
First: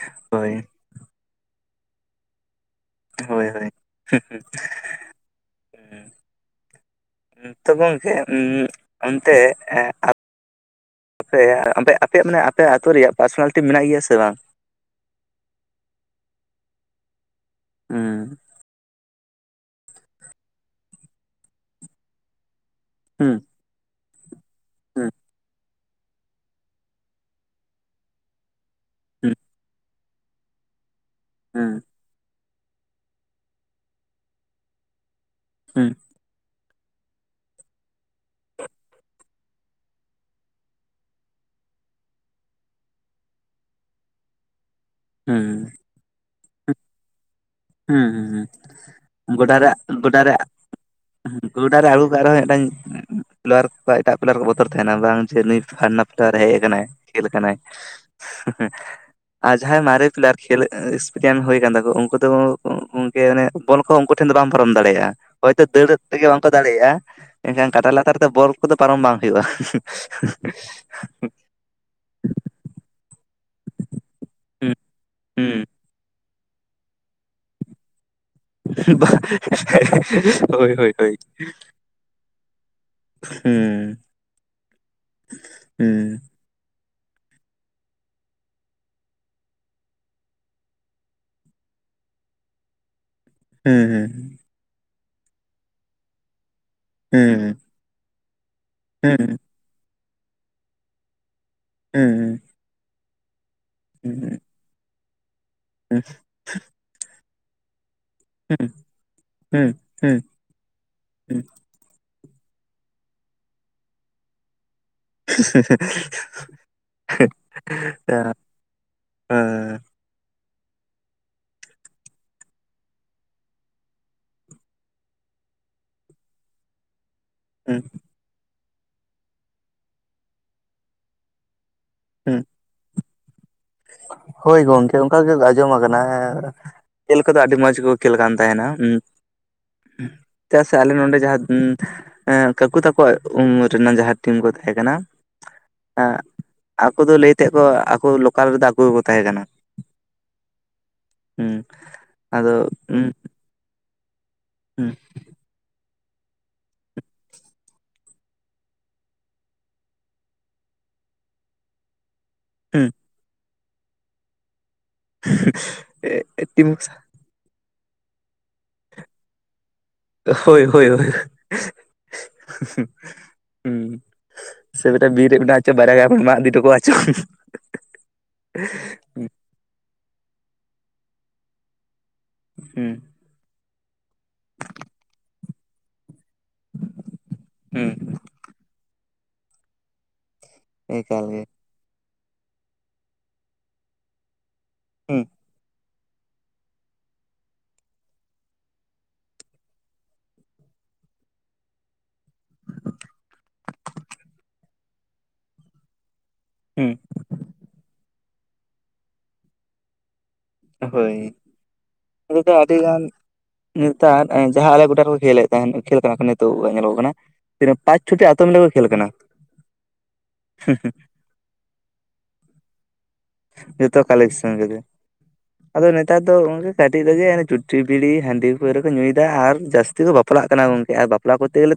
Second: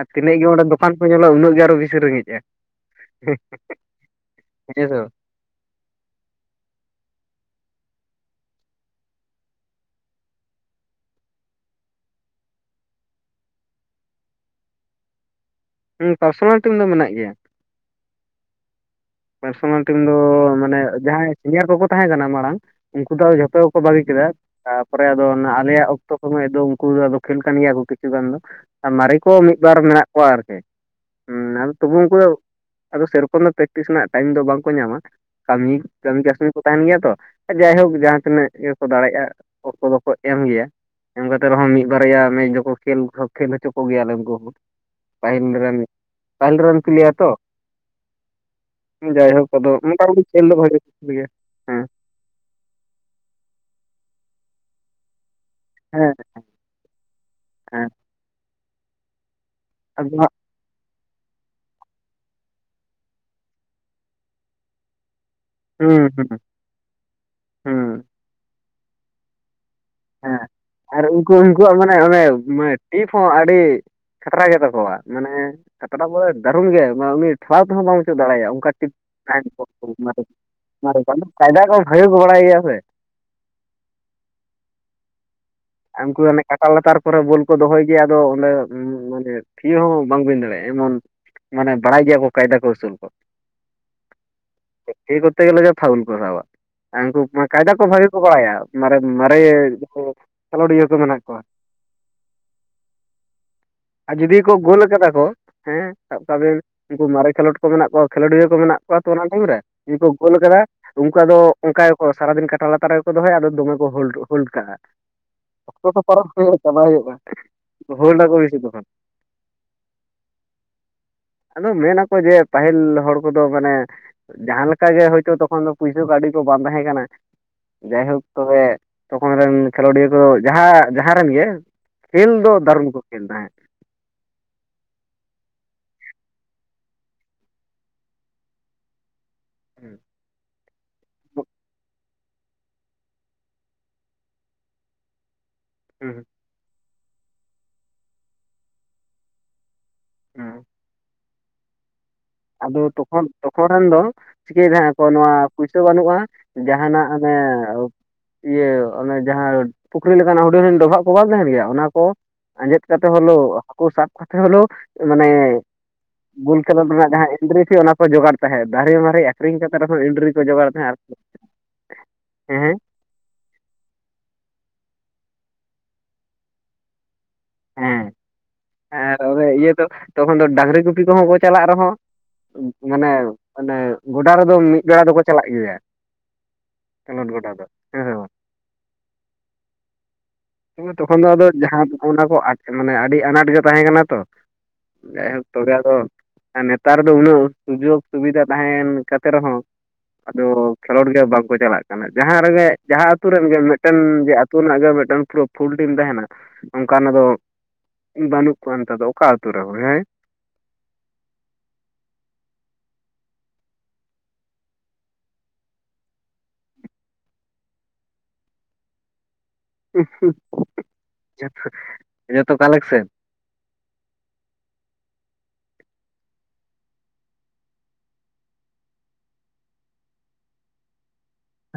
ᱟᱨ ᱛᱤᱱᱟᱹᱜ ᱜᱮ ᱦᱳᱭ ᱚᱸᱰᱮ ᱫᱚᱠᱟᱱ ᱠᱩ ᱧᱮᱞᱚᱜ ᱩᱱᱟᱹᱜ ᱜᱮ ᱟᱨ ᱵᱮᱥᱤ ᱨᱮᱸᱜᱮᱡᱼᱟ ᱾ ᱦᱳᱭ ᱦᱳᱭ ᱦᱮᱸ ᱥᱮ ᱾ ᱛᱚ ᱜᱚᱝᱠᱮ ᱩᱸ ᱚᱱᱛᱮ ᱮᱸ ᱟ ᱟᱯᱮ ᱟᱯᱮᱭᱟᱜ ᱟᱯᱮᱭᱟᱜ ᱢᱟᱱᱮ ᱟᱯᱮ ᱟᱹᱛᱩ ᱨᱮᱭᱟᱜ ᱯᱟᱨᱥᱚᱱᱟ ᱞᱤᱴᱤ ᱢᱮᱱᱟᱜ ᱜᱮᱭᱟ ᱥᱮ ᱵᱟᱝ ᱾ ᱦᱩᱸ ᱯᱟᱨᱥᱚᱱᱟ ᱞᱤᱴᱤᱢ ᱫᱚ ᱢᱮᱱᱟᱜ ᱜᱮᱭᱟ ᱾ ᱦᱮᱸ ᱯᱟᱨᱥᱚᱱᱟᱞ ᱴᱤᱢ ᱫᱚ ᱢᱟᱱᱮ ᱡᱟᱦᱟᱸᱭ ᱥᱤᱱᱤᱭᱟᱨ ᱠᱚᱠᱚ ᱛᱟᱦᱮᱸ ᱠᱟᱱᱟ ᱢᱟᱲᱟᱝ ᱩᱱᱠᱩ ᱫᱚ ᱦᱩᱸ ᱡᱷᱚᱛᱚ ᱠᱚ ᱵᱟᱹᱜᱤ ᱠᱮᱫᱟ ᱛᱟᱯᱚᱨᱮ ᱦᱩᱸ ᱟᱫᱚ ᱚᱱᱟ ᱟᱞᱮᱭᱟᱜ ᱚᱠᱛᱚ ᱥᱚᱢᱚᱭ ᱫᱚ ᱩᱱᱠᱩ ᱫᱚ ᱟᱫᱚ ᱠᱷᱮᱞ ᱠᱟᱱ ᱜᱮᱭᱟ ᱠᱚ ᱠᱤᱪᱷᱩ ᱜᱟᱱ ᱫᱚ ᱟᱨ ᱢᱟᱨᱮ ᱠᱚ ᱢᱤᱫ ᱵᱟᱨ ᱢᱮᱱᱟᱜ ᱠᱚᱣᱟ ᱟᱨᱠᱤ ᱮᱸ ᱱᱮᱞ ᱦᱩᱸ ᱛᱚᱵᱩ ᱩᱱᱠᱩ ᱫᱚ ᱟᱫᱚ ᱥᱮᱨᱚᱠᱚᱢ ᱫᱚ ᱯᱮᱠ ᱴᱤᱥ ᱨᱮᱱᱟᱜ ᱴᱟᱭᱤᱢ ᱫᱚ ᱵᱟᱝᱠᱚ ᱧᱟᱢᱟ ᱠᱟᱹᱢᱤ ᱦᱩᱸ ᱠᱟᱹᱢᱤ ᱠᱟᱹᱥᱱᱤ ᱩᱱᱠᱩ ᱠᱚ ᱛᱟᱦᱮᱱ ᱜᱮᱭᱟ ᱛᱚ ᱡᱟᱭᱦᱳᱠ ᱡᱟᱦᱟᱸ ᱛᱤᱱᱟᱹᱜ ᱜᱮᱠᱚ ᱫᱟᱲᱮᱭᱟᱜᱼᱟ ᱚᱠᱛᱚ ᱫᱚᱠᱚ ᱮᱢ ᱜᱮᱭᱟ ᱾ ᱮᱢ ᱠᱟᱛᱮ ᱨᱮᱦᱚᱸ ᱢᱤᱫ ᱵᱟᱨᱭᱟ ᱢᱤᱫᱡᱚᱠᱷᱚ ᱠᱷᱮᱞ ᱠᱷᱮᱞ ᱦᱚᱪᱚ ᱠᱚᱜᱮᱭᱟᱞᱮ ᱩᱱᱠᱩ ᱠᱚ ᱾ ᱯᱟᱦᱤᱞ ᱦᱩᱸ ᱨᱮᱱ ᱯᱟᱦᱤᱞ ᱨᱮᱱ ᱯᱤᱞᱭᱟᱨ ᱛᱚ᱾ ᱦᱩᱸ ᱦᱩᱸ ᱦᱩᱸ ᱡᱟᱭᱦᱳᱠ ᱜᱚᱰᱟ ᱨᱮ ᱟᱫᱚ ᱜᱚᱰᱟ ᱢᱚᱴᱟᱢᱩᱴᱤ ᱨᱮ ᱠᱷᱮᱞ ᱫᱚ ᱵᱷᱟᱜᱮ ᱠᱚ ᱠᱷᱮᱞ ᱜᱮᱭᱟ ᱜᱚᱰᱟ ᱦᱮᱸ ᱨᱮ ᱟᱲ [unintelligible] ᱨᱮᱦᱚᱸ ᱢᱤᱫᱴᱟᱝ ᱯᱞᱤᱭᱟᱨ ᱠᱚᱠᱚ ᱮᱴᱟᱜ ᱯᱞᱟᱨ ᱠᱚ ᱵᱚᱛᱚᱨ ᱛᱟᱦᱮᱱᱟ ᱵᱟᱝ ᱡᱮ ᱱᱩᱭ ᱯᱟᱞᱱᱟ ᱦᱮᱸ ᱯᱞᱟᱨ ᱮ ᱦᱮᱡ ᱟᱠᱟᱱᱟᱭ᱾ ᱠᱷᱮᱞ ᱠᱟᱱᱟᱭ ᱦᱮᱸ ᱟᱨ ᱡᱟᱦᱟᱸᱭ ᱢᱟᱨᱮ ᱟᱫᱚ ᱯᱞᱟᱨ ᱦᱟᱸᱜ ᱠᱷᱮᱞ ᱮᱠᱥᱯᱮᱨᱤᱭᱮᱱᱥ ᱦᱩᱭ ᱟᱠᱟᱱ ᱛᱟᱠᱚᱣᱟ ᱩᱱᱠᱩ ᱫᱚ ᱜᱚᱝᱠᱮ ᱵᱚᱞ ᱠᱚ ᱩᱱᱠᱩ ᱴᱷᱮᱱ ᱫᱚ ᱵᱟᱢ ᱯᱟᱨᱚᱢ ᱫᱟᱲᱮᱭᱟᱜᱼᱟ᱾ ᱦᱳᱭᱛᱳ ᱫᱟᱹᱲ ᱦᱩᱸ ᱛᱮᱜᱮ ᱦᱩᱸ ᱵᱟᱝᱠᱚ ᱫᱟᱲᱮᱭᱟᱜᱼᱟ ᱮᱱᱠᱷᱟᱱ ᱠᱟᱴᱟ ᱦᱩᱸ ᱞᱟᱛᱟᱨ ᱛᱮᱫᱚ ᱵᱚᱞ ᱠᱚᱫᱚ ᱯᱟᱨᱚᱢ ᱵᱟᱝ ᱦᱩᱭᱩᱜᱼᱟ᱾ ᱦᱮᱸ ᱟᱨ ᱩᱱᱠᱩ ᱩᱱᱠᱩᱣᱟᱜ ᱢᱟᱱᱮ ᱚᱱᱮ ᱢᱟᱱᱮ ᱴᱤᱯ ᱦᱚᱸ ᱟᱹᱰᱤ ᱠᱷᱟᱛᱨᱟ ᱜᱮᱛᱟ ᱦᱩᱸ ᱠᱚᱣᱟ᱾ ᱢᱟᱱᱮ ᱦᱩᱸ ᱠᱷᱟᱛᱨᱟ ᱵᱚᱞᱮ ᱫᱟᱨᱩᱱ ᱜᱮ ᱩᱱᱤ ᱴᱷᱟᱞᱟᱣ ᱛᱮᱦᱚᱸ ᱵᱟᱢ ᱴᱷᱤᱠᱟᱹ ᱫᱟᱲᱮᱭᱟᱜᱼᱟ, ᱚᱸᱠᱟ ᱴᱤᱠ ᱛᱟᱦᱮᱸᱱ ᱠᱚ ᱦᱳᱭ ᱦᱳᱭ [unintelligible] ᱠᱟᱭᱫᱟ ᱠᱚ ᱵᱷᱟᱹᱜᱮ ᱠᱚ ᱵᱟᱲᱟᱭ ᱜᱮᱭᱟ ᱥᱮ᱾ ᱦᱮᱸ, [inaudible] ᱟᱸ ᱩᱱᱠᱩ ᱚᱱᱮ ᱠᱟᱴᱟ ᱞᱟᱛᱟᱨ ᱠᱚᱨᱮ ᱵᱳᱞ ᱠᱚ ᱫᱚᱦᱚᱭ ᱜᱮᱭᱟ ᱟᱫᱚ ᱚᱸᱰᱮ ᱢᱟᱱᱮ ᱛᱷᱤᱭᱟᱹ ᱦᱚᱸ ᱵᱟᱝ ᱵᱤᱱ ᱫᱟᱲᱮᱜᱼᱟ ᱮᱢᱚᱱ ᱢᱟᱱᱮ ᱵᱟᱲᱟᱭ ᱜᱮᱭᱟ ᱠᱚ ᱠᱟᱭᱫᱟ ᱠᱚ ᱟᱹᱥᱩᱞ ᱠᱚ᱾ ᱦᱩᱸ ᱦᱩᱸ ᱦᱩᱸ᱾ ᱪᱮᱫ, ᱛᱷᱤᱭᱟᱹ ᱠᱚᱨᱛᱮ ᱜᱮ ᱞᱮ ᱯᱷᱟᱣᱩᱞ ᱠᱚ ᱥᱟᱵᱼᱟ, ᱟᱨ ᱩᱸᱠᱩ ᱯᱷᱟᱸ ᱦᱩᱸ ᱠᱟᱭᱫᱟ ᱠᱚ ᱵᱷᱟᱹᱜᱤ ᱠᱚ ᱵᱟᱲᱟᱭᱟ᱾ ᱢᱟᱨᱮᱫ ᱦᱩᱸ ᱢᱟᱨᱮ ᱠᱷᱮᱞᱳᱸᱰᱤᱭᱟᱹ ᱠᱚ ᱢᱮᱱᱟᱜ ᱠᱚᱣᱟ᱾ ᱦᱮᱸ ᱦᱩᱸ᱾ ᱟᱨ ᱦᱩᱸ ᱡᱩᱫᱤ ᱦᱩᱸ ᱠᱚ ᱜᱳᱞ ᱟᱠᱟᱫᱟ ᱠᱚ ᱦᱮᱸ, ᱦᱩᱸ ᱥᱟᱵ ᱠᱟᱜ ᱵᱤᱱ ᱩᱸᱠᱩ ᱢᱟᱨᱮ ᱠᱷᱮᱞᱳᱰ ᱠᱚ ᱢᱮᱱᱟᱜ ᱠᱚᱣᱟ ᱠᱷᱮᱞᱳᱰᱤᱭᱟᱹ ᱠᱚ ᱢᱮᱱᱟᱜ ᱠᱚᱣᱟ ᱛᱚ ᱚᱱᱟ ᱴᱤᱢ ᱨᱮ, ᱦᱩᱸ ᱩᱸᱠᱩ ᱦᱩᱸ ᱜᱳᱞ ᱟᱠᱟᱫᱟ ᱩᱸᱠᱩ ᱟᱫᱚ ᱚᱸᱠᱟ ᱜᱮᱠᱚ ᱥᱟᱨᱟᱫᱤᱱ ᱠᱟᱴᱟ ᱞᱟᱛᱟᱨ ᱨᱮᱜᱮ ᱠᱚ ᱫᱚᱦᱚᱭᱟ, ᱟᱫᱚ ᱫᱚᱢᱮ ᱠᱚ ᱦᱳᱞᱰ ᱦᱳᱞᱰ ᱠᱟᱜᱼᱟ᱾ ᱚᱠᱛᱚ ᱠᱚ ᱯᱟᱨᱚᱢ [unintelligible] ᱪᱟᱞᱟ ᱦᱩᱭᱩᱜ ᱠᱟᱱᱟ, ᱦᱚᱞᱰ ᱟᱠᱚ ᱵᱮᱥᱤ ᱫᱚ᱾ ᱦᱮᱸ ᱦᱮᱸ ᱻ ᱟᱫᱚ ᱢᱮᱱ ᱟᱠᱚ ᱡᱮ ᱯᱟᱹᱦᱤᱞ ᱦᱚᱲ ᱠᱚᱫᱚ ᱢᱟᱱᱮ ᱡᱟᱦᱟᱸ ᱞᱮᱠᱟ ᱜᱮ ᱦᱳᱭᱛᱳ ᱛᱚᱠᱷᱚᱱ ᱫᱚ ᱯᱩᱭᱥᱟᱹ ᱠᱟᱹᱣᱰᱤ ᱠᱚ ᱵᱟᱝ ᱛᱟᱦᱮᱸ ᱠᱟᱱᱟ, ᱦᱩᱸ ᱡᱟᱭᱦᱩᱠ ᱛᱚᱵᱮ ᱛᱚᱠᱷᱚᱱ ᱨᱮᱱ ᱠᱷᱮᱞᱳᱰᱤᱭᱟᱹ ᱠᱚ ᱡᱟᱦᱟ ᱡᱟᱦᱟᱸ ᱨᱮᱱ ᱜᱮ ᱠᱷᱮᱞ ᱦᱩᱸ ᱫᱚ ᱫᱷᱚᱨᱢ ᱠᱚ ᱠᱷᱮᱞ ᱛᱟᱦᱮᱸᱜ᱾ ᱦᱳᱭ ᱜᱚᱝᱠᱮ ᱚᱸᱠᱟ ᱜᱮᱫ ᱟᱸᱡᱚᱢ ᱟᱠᱟᱱᱟ ᱦᱮᱸ, ᱠᱷᱮᱞ ᱠᱚᱫᱚ ᱟᱹᱰᱤ ᱢᱚᱸᱡᱽ ᱜᱮᱠᱚ ᱠᱷᱮᱞ ᱠᱟᱱ ᱛᱟᱦᱮᱸᱱᱟ, ᱩᱸ [unintelligible] ᱪᱮᱫᱟᱜ ᱥᱮ ᱟᱞᱮ ᱱᱚᱰᱮ ᱡᱟᱦᱟᱸ, ᱩᱸ ᱮᱸ ᱠᱟᱹᱠᱩ ᱛᱟᱠᱚᱣᱟᱜ ᱩᱸᱻᱢᱮᱨ ᱨᱤᱱ ᱱᱟᱜ ᱡᱟᱦᱟᱸ ᱴᱤᱢ ᱠᱚ ᱛᱟᱦᱮᱸ ᱠᱟᱱᱟ, ᱮᱸ ᱟᱠᱚ ᱫᱚ ᱞᱟᱹᱭ ᱛᱟᱦᱮᱸᱜ ᱠᱚ ᱟᱠᱚ ᱞᱳᱠᱟᱞ ᱨᱮᱫᱚ ᱟᱠᱚ ᱜᱮᱠᱚ ᱛᱟᱦᱮᱸ ᱠᱟᱱᱟ᱾ ᱦᱩᱸ, ᱟᱫᱚ ᱛᱚᱠᱷᱚᱱ, ᱛᱚᱠᱷᱚᱱ ᱨᱮᱱ ᱫᱚ ᱪᱤᱠᱟᱹᱭᱮᱫᱟᱜ ᱦᱩᱸ ᱦᱟᱸᱜ ᱠᱚ ᱱᱚᱣᱟ ᱯᱩᱭᱥᱟᱹ ᱵᱟᱹᱱᱩᱜᱼᱟ ᱡᱟᱦᱟᱸᱱᱟᱜ ᱚᱱᱮᱻ ᱤᱭᱟᱹ ᱚᱱᱮ ᱡᱟᱦᱟᱸ ᱯᱩᱠᱷᱨᱤ ᱞᱮᱠᱟᱱᱟᱜ ᱦᱩᱰᱤᱧ ᱦᱩᱰᱤᱧ ᱰᱚᱵᱷᱟᱜ ᱠᱚ ᱵᱟᱝ ᱛᱟᱦᱮᱸᱱ ᱜᱮᱭᱟ, ᱚᱱᱟ ᱠᱚ ᱟᱸᱡᱮᱫ ᱦᱩᱸ ᱠᱟᱛᱮ ᱦᱳᱞᱳ, ᱦᱟᱹᱠᱩ ᱥᱟᱵ ᱠᱟᱛᱮ ᱦᱳᱞᱳ ᱢᱟᱱᱮ ᱜᱳᱞ ᱴᱤᱢ ᱠᱷᱮᱞᱳᱜ ᱫᱚ ᱱᱷᱟᱸᱜ ᱡᱟᱦᱟᱸ ᱮᱱᱴᱤᱨᱤ ᱥᱮ ᱚᱱᱟ ᱠᱚ ᱡᱳᱜᱟᱲ ᱛᱟᱦᱮᱸᱫ, ᱫᱷᱟᱨᱮ ᱢᱟᱨᱮᱜᱼᱟ᱾ ᱟᱹᱠᱷᱨᱤᱧ ᱠᱟᱛᱮ ᱨᱮᱦᱚᱸ ᱮᱱᱰᱨᱤ ᱠᱚ ᱦᱳᱭ ᱡᱚᱜᱟᱲ ᱦᱳᱭ ᱛᱟᱦᱮᱸᱫ ᱦᱳᱭ ᱟᱨᱠᱤ, ᱦᱮᱸ? ᱦᱩᱸ, ᱥᱮᱸᱫᱽᱨᱟ ᱵᱤᱨ ᱨᱮ ᱢᱮᱱᱟᱜ ᱦᱚᱪᱚ ᱵᱟᱨᱭᱟ ᱜᱟᱱ ᱦᱮᱸᱱᱟᱜ ᱤᱫᱤᱼᱟ ᱪᱚᱝ ᱦᱮᱸ᱾ [inaudible] ᱦᱮᱸᱨ ᱚᱨᱮ ᱤᱭᱟᱹ ᱫᱚ ᱛᱚᱠᱷᱚᱱ ᱫᱚ ᱰᱟᱺᱜᱽᱨᱤ ᱜᱩᱯᱤ ᱠᱚᱦᱚᱸ ᱠᱚ ᱪᱟᱞᱟᱜ ᱨᱮᱦᱚᱸ ᱩᱸᱵ ᱦᱩᱸ ᱢᱟᱱᱮ ᱚᱱᱮ ᱜᱚᱰᱟ ᱨᱮᱫᱚ ᱢᱤᱫ ᱵᱮᱲᱟ ᱫᱚᱠᱚ ᱪᱟᱞᱟᱜ ᱜᱮᱭᱟ, ᱠᱷᱮᱞᱳᱸᱰ ᱜᱚᱰᱟ ᱫᱚ ᱦᱩᱸ ᱦᱮᱸᱥᱮ ᱵᱟᱝ? ᱱᱤᱛᱚᱝ ᱫᱚ ᱛᱚᱠᱷᱚᱱ ᱮᱠᱟᱞ ᱫᱚ ᱜᱮ ᱟᱫᱚ ᱡᱟᱦᱟᱸ ᱚᱱᱟ ᱠᱚ ᱟᱡ ᱢᱟᱱᱮ ᱟᱹᱰᱤ ᱟᱱᱟᱴ ᱜᱮ ᱛᱟᱦᱮᱸ ᱠᱟᱱᱟ ᱛᱚ᱾ ᱦᱩᱸ ᱱᱮᱜᱼᱮ ᱛᱚᱡᱟ ᱫᱚ ᱟᱨ ᱱᱮᱛᱟᱨ ᱫᱚ ᱩᱱᱟᱹᱣ ᱥᱩᱡᱳᱜᱽ ᱥᱩᱵᱤᱫᱷᱟ ᱛᱟᱦᱮᱸᱱ ᱠᱟᱛᱮ ᱨᱮᱦᱚᱸ ᱟᱫᱚ ᱠᱷᱮᱞᱳᱰ ᱜᱮ ᱵᱟᱝᱠᱚ ᱪᱟᱞᱟᱜ ᱠᱟᱱᱟ, ᱡᱟᱦᱟᱸ ᱨᱮᱜᱮᱜ ᱡᱟᱦᱟᱸ ᱟᱹᱛᱩ ᱨᱮᱱ ᱜᱮ ᱢᱤᱫᱴᱮᱱ ᱜᱮ ᱟᱹᱛᱩ ᱨᱮᱱᱟᱜ ᱜᱮ ᱢᱤᱫᱴᱮᱱ ᱯᱩᱨᱟᱹ ᱯᱷᱩᱞ ᱴᱤᱢ ᱛᱟᱦᱮᱸᱱᱟ, ᱦᱩᱸ ᱚᱸᱠᱟ ᱱᱟᱜ ᱫᱚ ᱵᱟᱹᱱᱩᱜ ᱠᱚᱣᱟ ᱱᱮᱛᱟᱨ ᱫᱚ ᱚᱠᱟ ᱟᱹᱛᱩ ᱨᱮᱦᱚᱸ ᱦᱮᱸ, ᱦᱳᱭ, ᱱᱚᱰᱮ ᱫᱚ ᱟᱹᱰᱤ ᱜᱟᱱ ᱱᱮᱛᱟᱨ ᱮᱸ ᱡᱟᱦᱟᱸ ᱟᱞᱮ ᱜᱚᱰᱟ ᱨᱮᱠᱚ ᱠᱷᱮᱞ ᱞᱮᱫ ᱛᱟᱦᱮᱸᱱ ᱠᱷᱮᱞ ᱠᱟᱱᱟ ᱠᱚ ᱱᱤᱛᱚᱜᱼᱜᱚᱜᱼᱟᱜᱼᱟ ᱧᱮᱞᱳᱜ ᱠᱟᱱᱟ, ᱛᱤᱱᱟᱹᱜ ᱯᱟᱸᱪ ᱪᱷᱚ ᱴᱤ ᱟᱹᱛᱩ ᱢᱤᱞᱟᱹᱣ ᱠᱚ ᱠᱷᱮᱞ ᱠᱟᱱᱟ᱾ [inaudible] ᱡᱮᱦᱮᱛᱩ ᱡᱳᱛᱳ ᱡᱚᱛᱚ ᱠᱟᱞᱮᱠᱥᱮᱱ᱾ ᱡᱚᱛᱚ ᱠᱟᱞᱮᱠᱥᱚᱱ ᱨᱮᱜᱮ, ᱟᱫᱚ ᱱᱮᱛᱟᱨ ᱫᱚ ᱜᱚᱝᱠᱮ ᱠᱟᱹᱴᱤᱜ ᱨᱮᱜᱮ ᱚᱱᱮ ᱪᱩᱴᱤ ᱵᱤᱲᱤ ᱦᱟᱺᱰᱤ ᱯᱟᱹᱣᱨᱟᱹ ᱠᱚ ᱧᱩᱭᱫᱟ ᱟᱨ ᱡᱟᱹᱥ ᱛᱤ ᱠᱚ ᱵᱟᱯᱞᱟᱜ ᱠᱟᱱᱟ ᱜᱚᱝᱠᱮ ᱟᱨ ᱵᱟᱯᱞᱟ ᱠᱚᱛᱮ ᱞᱮ